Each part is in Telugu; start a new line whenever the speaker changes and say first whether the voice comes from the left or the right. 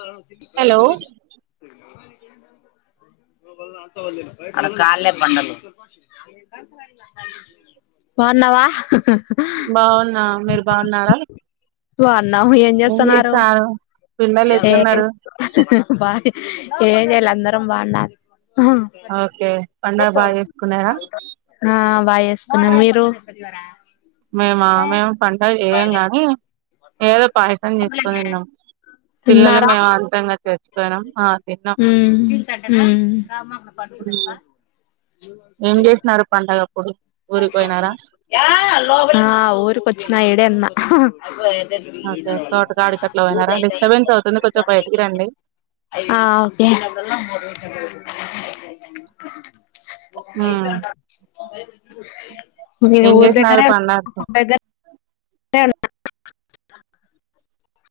left: ఆ ఏం
right: హలో
left: పర్లేదు ఆడకాల్లే బండలు బాగున్నావా
right: బాగున్నా మీరు బాగున్నారా
left: బాగున్నాం ఏం చేస్సన్నారు
right: పిల్లలు
left: ఏం
right: ఎట్లున్నారు
left: బా ఏం చేయల అందరం బాగుండాం
right: ఓకే పండగ బాగ చేసుకున్నారా
left: చేసుకున్నాం మీరు
right: మేమా మేము పండగ చేయము గాని ఏదో పాయసం చేసుకొని తిన్నాం పిల్లలు
left: తిన్నారా
right: మేము అంతా ఇంగా తెచ్చుకున్నాం ఆ తిన్నాం
left: ఉమ్ హుమ్
right: ఏం చేసినారు పండగప్
left: ఆ ఊరుకి వచ్చినా ఈడే ఉన్నా
right: ఓకే తోటకాడికట్లా పోయినారా డిస్టర్బెన్స్ అవుతుంది కొంచెం బయటికి రండి
left: అ ఓకే
right: ఉమ్,
left: మీరు
right: ఏం
left: ఊరు
right: చేసినారు
left: దగ్గరే
right: పండగకు
left: దగ్గర్ [unintelligible]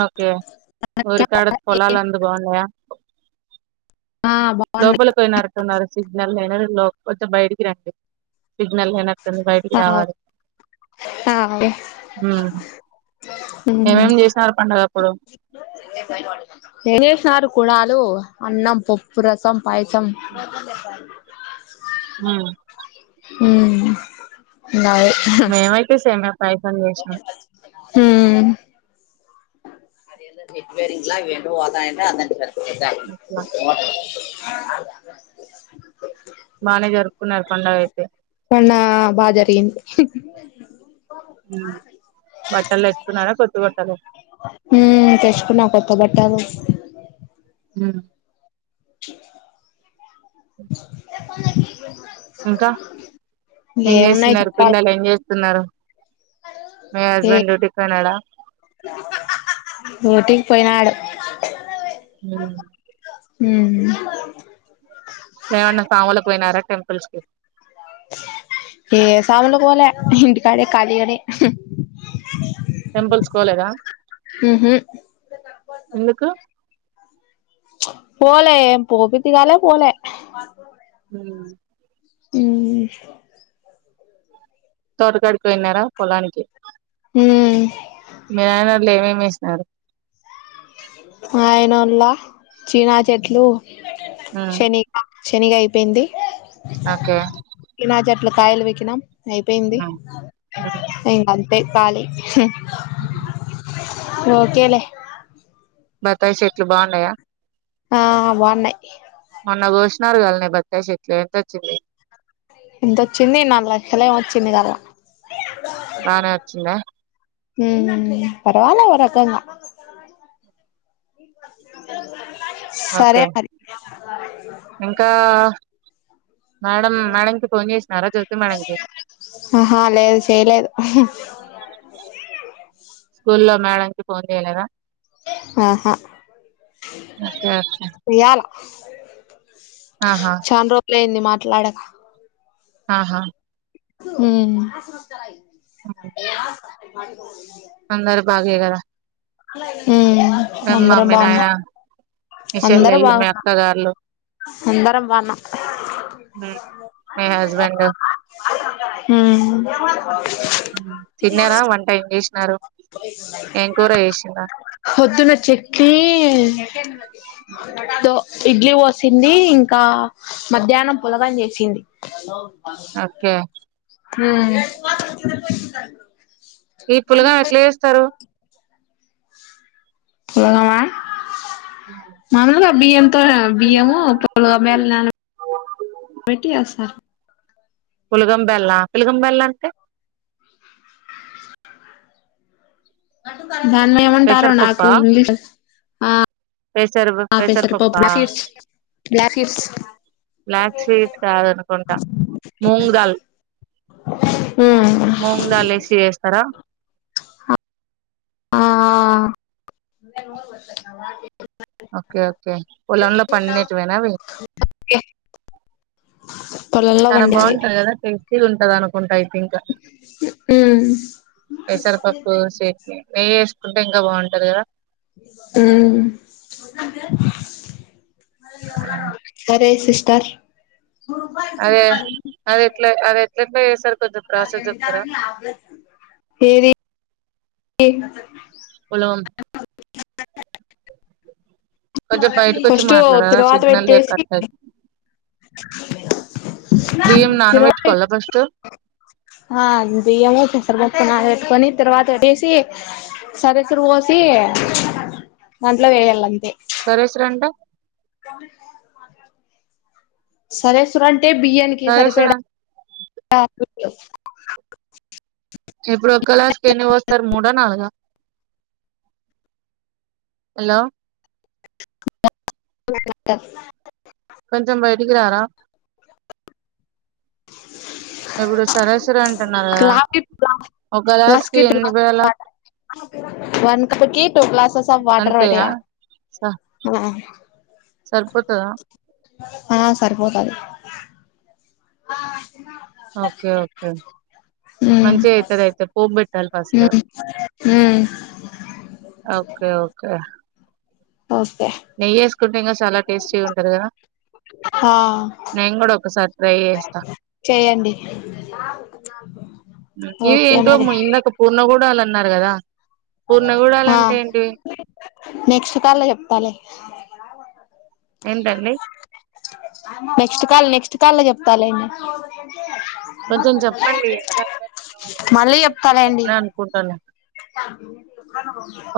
right: ఓకే ఊరి కాడ పొలాలు అంతా బావున్నాయా
left: ఆ బాగున్నాయి
right: లోపలికి పోయినట్టున్నారు సిగ్నల్ లేన [inaudible] కొంచెం బయటికి రండి సిగ్నల్ లేనట్టుంది బయటకి రావాలి
left: హా అండి
right: ఉమ్ ఏమేం చేసినారు పం
left: ఏం జేష్నారు కుడాలు అన్నం పప్పు రసం పాయసం
right: ఊ
left: ఊ నాయి
right: మేమైతే సేమియా పాయసం చేసినాం
left: ఊ
right: అట్లా బానే జరుపుకున్నారు పండగ అయితే
left: మొన్న బా జరిగింది
right: ఊ బట్టలేసుకున్నారా కొత్త బట్టలు
left: ఊ తెచ్చుకున్నాం కొత్త బట్టాలు
right: ఊ ఇంకా ఏం
left: ఏమున్నాయి
right: చేస్తున్నారు
left: చెప్పాలి
right: పిల్లలు ఏం చేస్తున్నారు మీ
left: ఏ
right: హస్బెండ్ డ్యూటీకు వెళ్ళాడా
left: ఊటీకి పోయినాడు
right: ఉమ్
left: హ్మ్
right: ఏమన్నా స్వాములుకు పోయినారా టెంపుల్స్ కి
left: ఏ స్వాములకు పోలే ఇంటికాడే ఖాళీగనే
right: టెంపుల్స్ కు పోలేదా
left: మ్హు
right: ఎందుకు
left: పోలే పోబుద్ది కాలే పోలే
right: ఉమ్
left: మ్మ్
right: తోటకాడికి పోయిన్నారా పొలానికి
left: ఉమ్
right: మీ నాయన వోళ్ళు ఏమేమి వేసినారు
left: మా నాయనోళ్ళ చీనా చెట్లు
right: ఉమ్
left: శెనికా శెనిగ అయిపేంది
right: ఓకే
left: ఇట్ల కాయలు వీకినాం అయిపోయింది
right: ఉమ్
left: ఇంకా అంతే ఖాళీ
right: అహా
left: ఓకేలే
right: బత్తాయి చెట్లు బాగుండయా
left: ఆ బాగున్నాయ్
right: మొన్న కోసినారుగాల్నే బత్తాయి చెట్లు ఎంతొచ్చింది
left: ఇంతొచ్చింది నాలుగు లక్షలేం వచ్చింది కదా
right: బానే వచ్చిందా
left: ఊ ఊ పర్వాలే ఓ రకంగా సరే
right: ఓకే
left: మరి
right: ఇంకా మేడం మేడంకి ఫోన్ చేసినారా జ్యోతి మేడంకి
left: ఆహా లేదు చేయలేదు
right: స్కూల్లో మేడం కి ఫోన్ చేయలేదా
left: ఆహా
right: ఓకే ఓకే
left: చెయ్యాల
right: ఆహా
left: చానా రోజులయ్యింది మాట్లాడక
right: ఆహా
left: ఊ
right: అందరు బాగే కదా
left: ఊ
right: మేమ్
left: అందరం
right: మమ్మీ నాయన
left: బావున్నాం
right: మీ షెల్లెల్లు మీ అక్కగార్లు
left: అందరం బాగున్నాం
right: మీ హస్బెండ్
left: ఊ
right: ఊ తిన్నారా వంట ఏం చేసినారు ఏం కూర చేసి
left: హొద్దున చెక్కి తొ ఇడ్లీ పోసింది ఇంకా మధ్యాహ్నం పొలగం చేసింది
right: ఓకే
left: ఊ
right: ఈ పులగం ఎట్లా చేస్తారు
left: పులగం ఆ బియ్యంతో బియ్యము పలుగా మేల నాన పెట్టి వేస్తా
right: పులగంబెల్ల పులగంబెల్లంటే
left: దానీ ఏమంటారు నాకు
right: పెసరపప్పా
left: ఇంగ్లీష్
right: పెసరు
left: పసరా పప్పు
right: పెసరపప్పా
left: బ్యాక్ సీడ్స్
right: చీ కాదనుకుంట మూంగదాల్ మూంగ దాల్ ఏసి చేస్తారా
left: ఆ
right: ఓకే ఓకే పోలాన్లో పన్నినటువణవి
left: పొలంలో
right: చాలా
left: పండేవి
right: బాగుంటంది కదా టేస్టీ ఉంటది అనుకుంటా అయితే పింకా పసర్ పప్పు సేట్ నెయ్య వేస్ కుంటే ఇంకా బాగుంటాది కదా
left: మ్మ్ సరే సిస్టర్
right: అదే అది ఎట్లో అదే ఎట్లోఎట్లో చేస్తారు కొంచెం ప్రాసెస్ చెప్తారా
left: ఏది
right: ఓలం కొంచెం
left: వాళ్లకి
right: బయటకు వచ్చి
left: ఫస్ట్
right: మాట్లాడారా
left: తిరువాత
right: సిగ్నల్ లేక
left: పెట్టేసి
right: కట్ అయి
left: [inaudible]
right: బియ్యం
left: [unintelligible] తిరువాత్ తిరువాత
right: నానబెట్టుకోవాలా
left: పెటి
right: ఫస్ట్
left: ఆ బియ్యము పెసర పప్పు నానపెట్టుకొని తిరువాత పేట్టేసి సరేసురు పోసి దాంట్లో వెయ్యాల అం
right: సరేసురు అంటే
left: కంప్లీట్ కాని మాట్ల సరేసురు అంటే బియ్యానికి
right: సరే సార్
left: సరిపేడా ఇంట్లో
right: ఇప్పుడు ఒక గ్లాస్కి ఎన్ని పోస్తారు మూడనాలుగా ఆ
left: క [unintelligible] [inaudible]
right: కొంచెం బయటికిరారా ఇప్పుడు సరే సరే అంటున్నారు కదా
left: లాకెట్ లా
right: ఒక గ్లాస్ కి ఎన్ని
left: లస్కిటోలాగా
right: పోయాలా
left: అన్నమాట వన్ కప్పుకి టు గ్లాసెస్ ఆఫ్ వాటర్
right: అంతేనా
left: పెట్టేయ
right: స
left: ఆ
right: సరిపోతదా
left: ఆ సరిపోతాది అ
right: ఓకే ఓకే
left: ఉమ్
right: మంచిగా అయితది అయితే పోపు పెట్టాల్ ఫస్ట్
left: ఉమ్ ఉమ్
right: ఓకే ఓకే
left: ఓకే
right: నెయ్యి ఎసుకుంటే ఇంకా చాలా టేస్టీ ఉంటది కదా
left: ఆ
right: నేను కూడా ఒకసారి ట్రై చేస్తా
left: చేయండి తిన్నయ్యలకు
right: ఇది ఏంటో ఏమోమ్మ ఇందాక పూర్ణ కుడాలు అన్నారుకదా
left: ఆ నెక్స్ట్ కాల్ లో చెప్తాలే
right: ఏంటండీ
left: నెక్స్ట్ కాల్ నెక్స్ట్ కాల్ లో చెప్తాలేండి
right: కొంచెం చెప్పండి ఎందుకంటే
left: మళ్ళీ
right: నేను
left: చెప్తాలే అండి
right: ఇప్పుడే అనుకుంటాను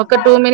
right: ఒక టూ మినిట్స్